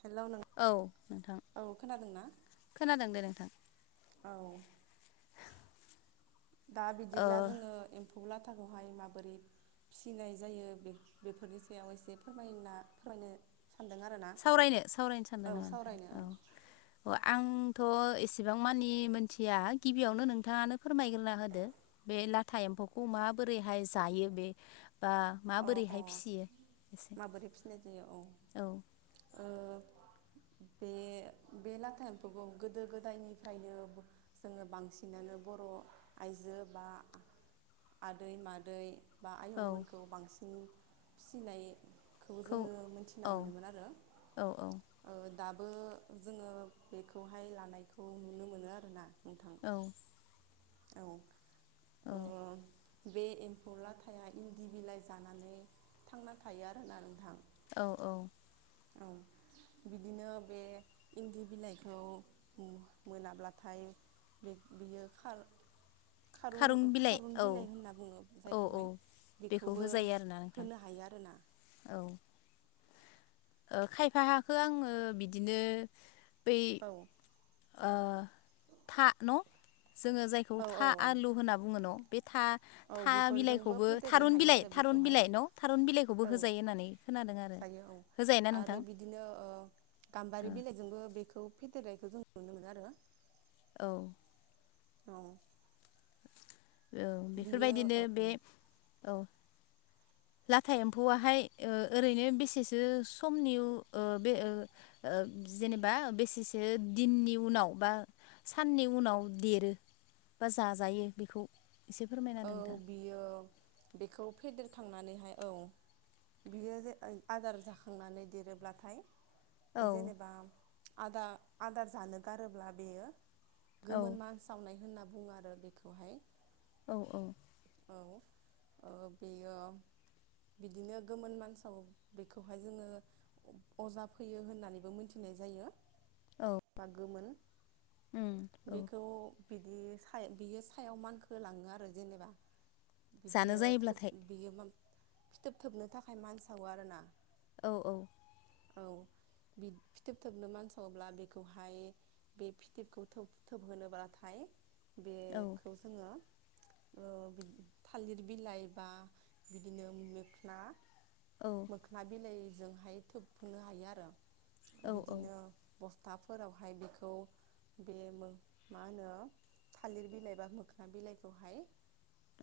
Hello नों औ नोंथां औ खोनादोंना खोनादों दे नोंथां। औ दा ओ बिदिब्ला जोङो एम फौ लाथाखौहाय माबोरै फिसिनाय जायो बे बेफोरनि सायाव एसे फोरमायना फोर होनो सावरायनो सावरायनो सानदों नामा नोंथां सावरायनो औ औ आं थ' एसेबां मानि मोनथिया गिबियावनो नोंथाङानो फोरमायग्रोना होदो बे लाथा एम फौ खौ माबोरैहाय जायो बे बा औ अ माबोरैहाय फिसियो एसे माबोरै फिसिनाय जायो औ। ओ बे बे लाथा एम्फौखौ गोदो गोदायनिफ्रायनो जोङो बांसिनानो बर' आइजो बा आदै मादै बा औ आयंमोन सिन फिसिनाय खौ जोङो मोनथिना औ मोनोमोन आरो औ औ दा बो जोङो बेखौहाय लानायखौ नुनो मोनो आरोना। नोंथां औ औ औ ओ बे एम्फौ लाथाया इन्दि बिलाइ जानानै थांना थायो आरो ना नोंथां। औ औ। औ बिदिनो बे इन्दि बिलाइखौ मोनाब्लाथाय बे बियो खा खारुं बिलाइ खारुन औ बिलाइ होनना बुङो औ औ जायखौहाय। बेखौ बिखौबो होजायो आरोना नोंथां होनो हायो आरोना। औ ओ खायफाहाखो आङो बिदिनो बै औ ओ था न' जोङो जायखौ औ था औ औ आलु होनना बुङो न' बे था औ था बेफोरजोंबो बिलाइखौबो फेदेरनो थारुन हायो बिलाइ आरो थारुन बेखौहाय बिलाइ न' थारुन बिलाइखौबो औ होजायो होननानै खोना जायो औ आरो बिदिनो ओ गाम्बारि बिलाइजोंबो बेखौ फि [unintelligible] खौ जों नुनो मोनो आरो। औ औ औ बियो बेफोरबायदिनो औ बे औ लाथा एम्फौआहाय ओ ओरैनो बेसेसो समनि ओ बे ओ ओ ओ जेनेबा बेसेसो दिननि उनाव बा साननि उनाव देरो बा जाजायो बेखौ एसे फोरमायना औ होदो नोंथां बियो बेखौ फेदेरखांनानैहाय औ बियो जे ओइ आदार जाखांनानै देरोब्लाथाय औ ओ जेनेबा आदा आदार जानो गारोब्ला बेयो औ गोमोन मान सावनाय होनना बुङो आरो बेखौहाय औ औ औ ओ बेयो बिदिनो गोमोन मानसाव बेखौहाय जोङो अजा फैयो होननानैबो मोनथिनो नाय जायो औ बा गोमोन उम औ बेखौ बिदि साय बियो सायाव मानखोलाङो आरो जेनेबा। जानो बिदिनो थोब जायोब्लाथाय बियो फिथोब थोबनो थाखाय मानसावो आरोना औ औ औ फिथोब थोबनो मानसाब्ला बेखौहाय बे फिथोबखौ थोब थोब होनोब्लाथाय औ बेखौ जोङो ओ थालिर बिलाइ बा बिदिनो मोखना औ मोखना बिलाइजोंहाय थोबहोनो हायो आरो औ बिदिनो बस- थाफोरावहाय बेखौ बे मा होनो थालिर बिलाइ बा मोखोना बिलाइखौहाय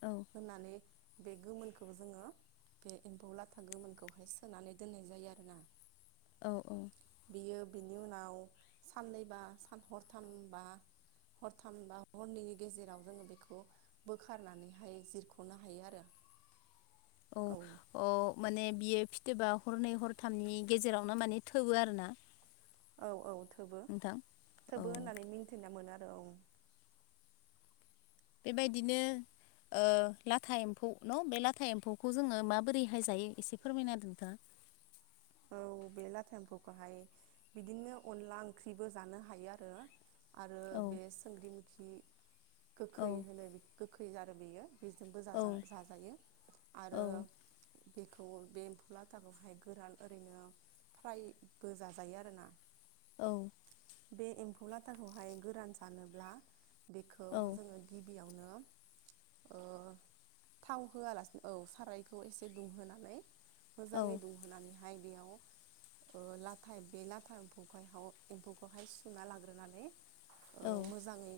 औ होनानै बे गोमोनखौ जोङो बे एम्फौ लाथा गोमोनखौहाय सोनानै दोननाय जायो आरोना औ औ बियो बिनि उनाव साननैबा सान हरथामबा हरथाम बा हरनैनि गेजेराव जोङो बेखौ बोखारनानै हायो जिरख'नो हायो आरो औ अ माने बियो फि फिथोबा हरनै हरथामनि गेजेरावनो माने थोबो आरो ना औ औ थोबो औ थोबो होननानै मिन्थिना मोनो आरो औ बेबायदिनो ओ लाथा एम्फौ न' बे लाथा एम्फौखौ जोङो माबोरैहाय जायो एसे फोरमायना नोंथाङा [inaudible] औ बे लाता एम्फुखौहाय बिदिनो अनला ओंख्रिबो जानो हायो आरो आरो औ बे सोंग्रिमोखि औ गोखै होनो गोखै आरो बेयो बेजोंबो औ जाजायो आरो औ बेखौ बे एम्फौ लाथाखौहाय गोरान ओरैनो फ्रायबो जाजायो आरोना औ बे एम्फौ लाथाखौहाय गोरान सानोब्ला बेखौ औ जोङो गिबियाव नो ओ थाव होआलासिनो औ सारायखौ एसे दुंहोनानै औ मोजाङै दुंहोनानै हाय बेयाव ओ लाथाया बे लाथाखौ एम्फौखौहाय सुना लाग्रोनानै ओ औ मोजाङै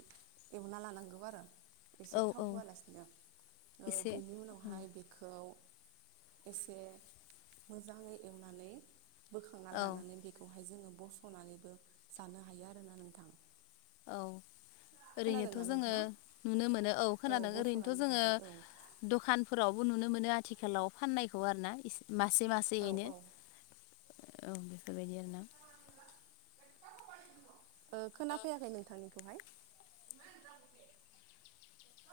एवना लानांगौ आरो एसे औ थाव औ होआलासिनो ओ एसे बेनि औ उनावहाय बेखौ एसे मोजाङै एवनानै बोखांना औ लानानै बेखौहाय जोङो बस'नानैबो जानो हायो आरोना नोंथां औ ओरैनोथ' खोनादोंना जोङो नोंथाङा नुनो मोनो औ खोनादों ओरैनोथ' बस'नानैबो जोङो जाजायो दखानफोरावबो नुनो मोनो आ थिखालाव फाननायखौ आरो ना मासे औ मासेयैनो औ औ बेफोरबायदि आरोना ओ खोनाफैयाखै नोंथांनिखौहाय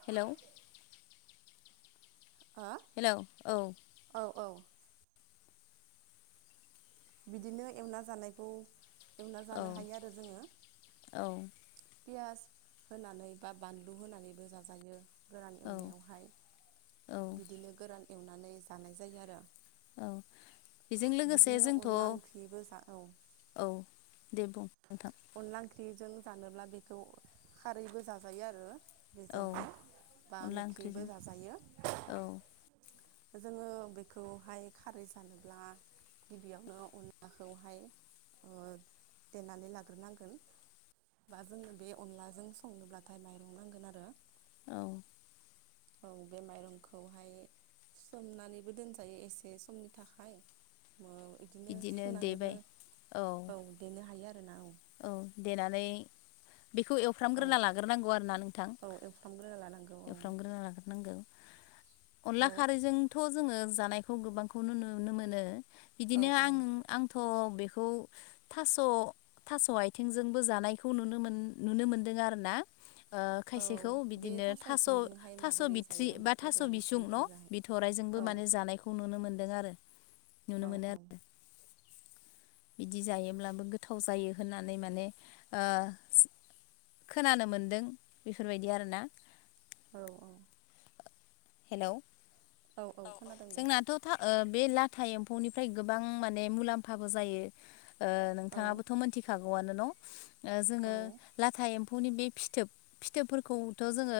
हेलौ ओ हेलौ औ औ औ बिदिनो एवना जानायखौ एवना औ जानो हायो आरो जोङो औ पियास होनानै बा बानलु होनानैबो जाजायो गोरान औ एवनायावहाय औ बिदिनो गोरान एवनानै जानाय जायो आरो औ बेजों लोगोसे बिदिनो जों अनला ओंख्रिबो जा औ दे बुं नोंथां अनला ओंख्रिजों जानोब्ला बेखौ खारैबो जाजायो आरो औ बेजोंहाय बा अनला मोखिबो ओंख्रिजों जाजायो औ जोङो बेखौहाय खारै जानोब्ला गिबियावनो अनलाखौहाय देनानै लाग्रोनांगोन बा जोंनो बे अनलाजों संनोब्लाथाय माइरं नांगोन आरो औ औ बे माइरंखौहाय सोमनानैबो दोनजायो एसे समनि थाखाय ओ बिदिनो सुनानैबो औ देनो हायो आरो औ देनानै बेखौ औ एवफ्रामग्रोना लाग्रोनांगौ आरोना नोंथां औ एवफ्रामग्रोना लानांगौ औ एवफ्रामग्रोना लाग्रोनांगौ अनला औ खारैजोंथ' जोङो जानायखौ गोबांखौनो नुनो मोनो। औ बिदिनो औ आं आंथ' बेखौ थास' थास' आथिंजोंबो जानायखौ नुनो मोन नुनो मोनदों आरो ना ओ औ खायसेखौ बे बिदिनो थास' आथिंजोंहाय थास' माबोरै जायो बिथ्रि होमबा बा थास' अब्ला बिसुं न' नोंसोरनिथिंजाहाय बिथराय जों औ आंबो माने जानायखौ नुनो मोन्दों आरो नुनो औ मोनो आरो औ बिदि जायोब्लाबो गोथाव जायो होननानै माने ओ खोनानो मोनदों बेफोरबायदि आरोना औ औ हेलौ औ औ खोनादों दे जोंनाथ' था ओ बे लाथा एम्फौनिफ्राय गोबां माने मुलाम्फाबो जायो ओ औ नोंथाङाबोथ' मोनथिखा गौआनो न' ओ जोङो लाथा एम फौनि बे फिथोब फिथोबफोरखौथ' जोङो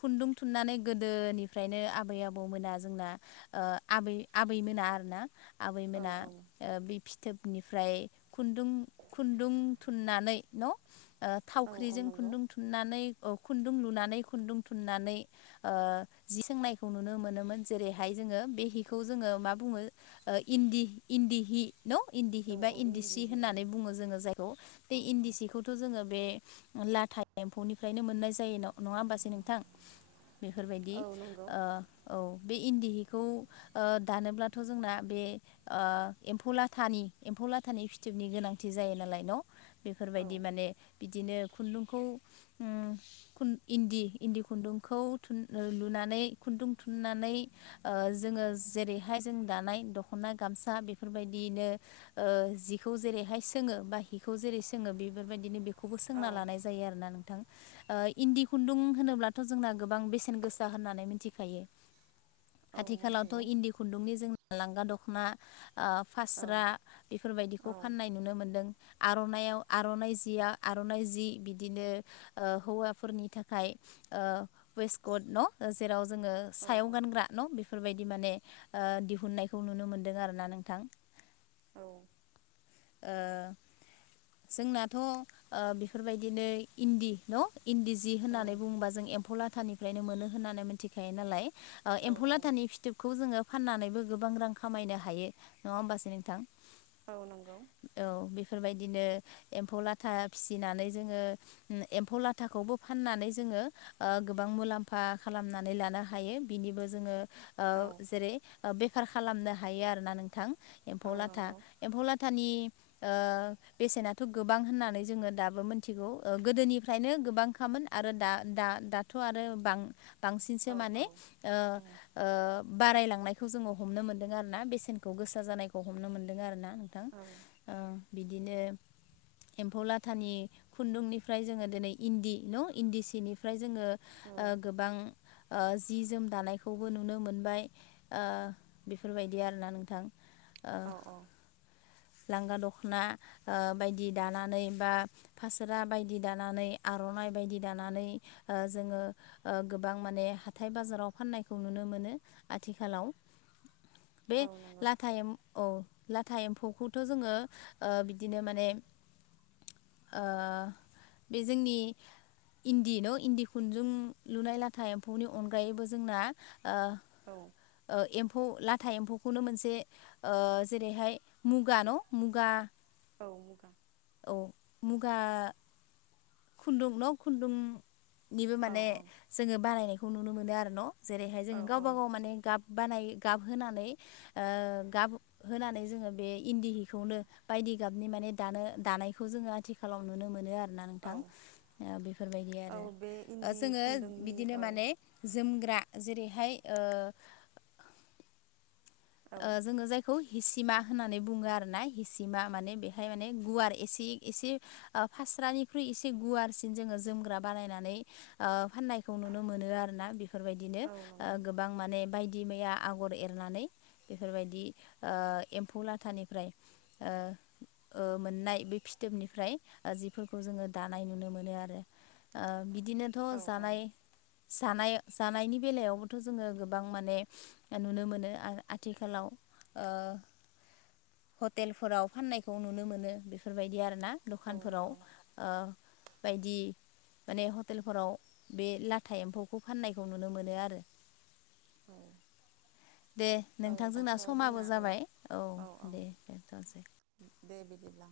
खुन्दुं थुननानै गोदोनि ओमफ्रायनो आबै आबौ मोना जोंना आबै आबै मोना आरो ना औ आबैमोना औ ओ बे फिथ थोबनिफ्राय खुन्दुं खुन्दुं थुननानै न' ओ औ औ थावख्रिजों नंगौ खुन्दुं थुननानै खुन्दुं लुनानै खुन्दुं थुननानै ओ जि सोंनायखौ नुनो मोनोमोन जेरैहाय जोङो बे हिखौ जोङो मा बुङो ओ इन्दि इन्दि हि न' इन्दि औ हि बा औ इन्दि सि इन्दिनि जि औ होननानै बुङो जोङो जायखौ बे औ औ इन्दि सिखौथ' जोङो बे लाथा एम्फौनिफ्रायनो मोननाय जायो नङा होमबासो नोंथां बेफोरबायदि औ नंगौ ओ औ बे इन्दि हिखौ ओ दानोब्लाथ' जोंना बे ओ एम्फौ लाथानि एम्फौ लाथा फिथोबनि गोनांथि जायो नालाय न' औ बेफोरबायदि माने बिदिनो खुन्दुंखौ ओम इन्दि इन्दि खुन्दुंखौ थुन ओ लुनानै खुन्दुं थुननानै ओ जों जेरैहाय जों दानाय दखना गामसा बेफोरबायदिनो ओ जिखौ जेरैहाय सोङो बा हिखौ जेरै सोङो बेफोरबायदिनो बे खौबो औ सोंना लानाय जायो आरोना नोंथां ओ इन्दि खुन्दुं होनोब्लाथ' जोंना गोबां बेसेन गोसा होननानै मिथिखायो औ आथिलावथ' मिथिगौ इन्दि खुुनदुंनि जों लांगा दख'ना ओ औ फास्रा बेफोरबायदिखौ औ फाननाय नुनो मोन्दों आर'नायाव आर'नाइ जिया आर'नाइ जि बिदिनो हौवाफोरनि थाखाय ओ वेस्कट न' जेराव जोङो औ सायाव गानग्रा न' बेफोरबायदि माने ओ दिहुननायखौ नुनो मोनदों आरो ना नोंथां औ ओ जोंनाथ' ओ बेफोरबायदिनो इन्दि न' इन्दि जि होननानै बुङोबा जों एम्फौ लाथानिफ्रायनो मोनो होननानै मिथिखायो नालाय ओ एम्फौ औ लाथानि फिथोबखौ जोङो फाननानैबो गोबां रां खामायनो हायो नङा होमबासो नोंथां औ औ नंगौ औ बेफोरबायदिनो एम्फौ लाथा फिसिनानै जोङो एम्फौ लाथाखौबो फाननानै जोङो ओ गोबां मुलाम्फा खालामनानै लानो हायो बिनिबो जोङो ओ औ जेरै बेफार खालामनो हायो आरोना नोंथां एम्फौ औ लाथा नंगौ एम्फौ लाथानि ओ बेसेनाथ' गोबां होननानै जोङो दाबो मिथिगौ ओ गोदोनिफ्रायनो गोबां खामानि आरो दा-दा -दाथ' आरो बांसिनसो औ औ माने ओ ओ बारायलांनायखौ जोङो हमनो मोनदों आरो ना बेसेनखौ गोसा जानायखौ हमनो मोनदों आरो ना नोंथां ओ बिदिनो एम्फौ लाथानि खुन्दुंनिफ्राय जोङो दिनै इन्दि न' इन्दि सिनिफ्राय जोङो औ ओ गोबां ओ जि जोम दानायखौबो नुनो मोनबाय ओ बेफोरबायदि आरोना नोंथां ओ औ औ लांगा दख'ना ओ बायदि दानानै बा फासोरा बायदि दानानै आ आर'नाइ बायदि दानानै ओ जोङो ओ गोबां माने हाथाय बाजाराव फाननायखौ नुनो मोनो नो आथिखालाव [inaudible] बे औ नंगौ लाथा एम्फौ औ लाथा एम्फौखौ थ' जोङो ओ बिदिनो माने ओ बे जोंनि इन्दि न' इन्दि खुन्दुं लुनाय लाथा एम्फौनि अनगायैबो जोंना ओ औ ओ एम्फौ लाथा एम्फौखौनो मोनसे ओ जेरैहाय मुगा न' मुगा औ मुगा औ मुगा खुन्दुं न' खुन्दुं निबो औ माने जोङो बानायनायखौ नुनो मोनो आरो न' जेरैहाय औ जोङो गावबा गाव माने गाब बानाय गाबहोनानै ओ गाबहोनानै जोङो बे इन्दि हिखौनो बायदि जिगाबनि माने दानो दानायखौ जोङो आथिखालाव नुनो मोनो आरो ना औ नोंथां बेफोरबायदि औ आरो बे ओ इन्दि जोङो खुन्दुंनि बिदिनो औ माने जोमग्रा जेरैहाय ओ औ ओ जोङो जायखौ हिसिमा होननानै बुङो आरो ना हिसिमा माने बेहाय माने गुवार एसे एसे ओ फास स्रानिख्रुइ एसे गुवारसिन जोङो जोमग्रा बानायनानै ओ फाननायखौ नुनो मोनो आरोना बे बेफोरबायदिनो औ नंगौ गोबां माने बायदि मैया आगर एरनानै बेफोरबायदि ओ एम्फौ लाथानिफ्राय ओ ओ मोननाय बे फिथोबनिफ्राय ओ जिफोरखौ जोङो दानाय नुनो मोनो आरो ओ बि बिदिनोथ' औ औ जानाय जानाय जानायनि बेलायावबोथ' जोङो गोबां माने नुनो मोनो आथिखालाव ओ हटेलफोराव फाननायखौ नुनो मोनो बेफोरबायदि आरो ना औ दखानफोराव नंगौ ओ बायदि माने हटेलफोराव बे लाथा एम्फौखौ फाननायखौ नुनो मोनो आरो औ दे औ नोंथांजोंना दाथ' समाबो जोंना औ जाबाय औ दे दोनथ'नोसै दे बिदिब्ला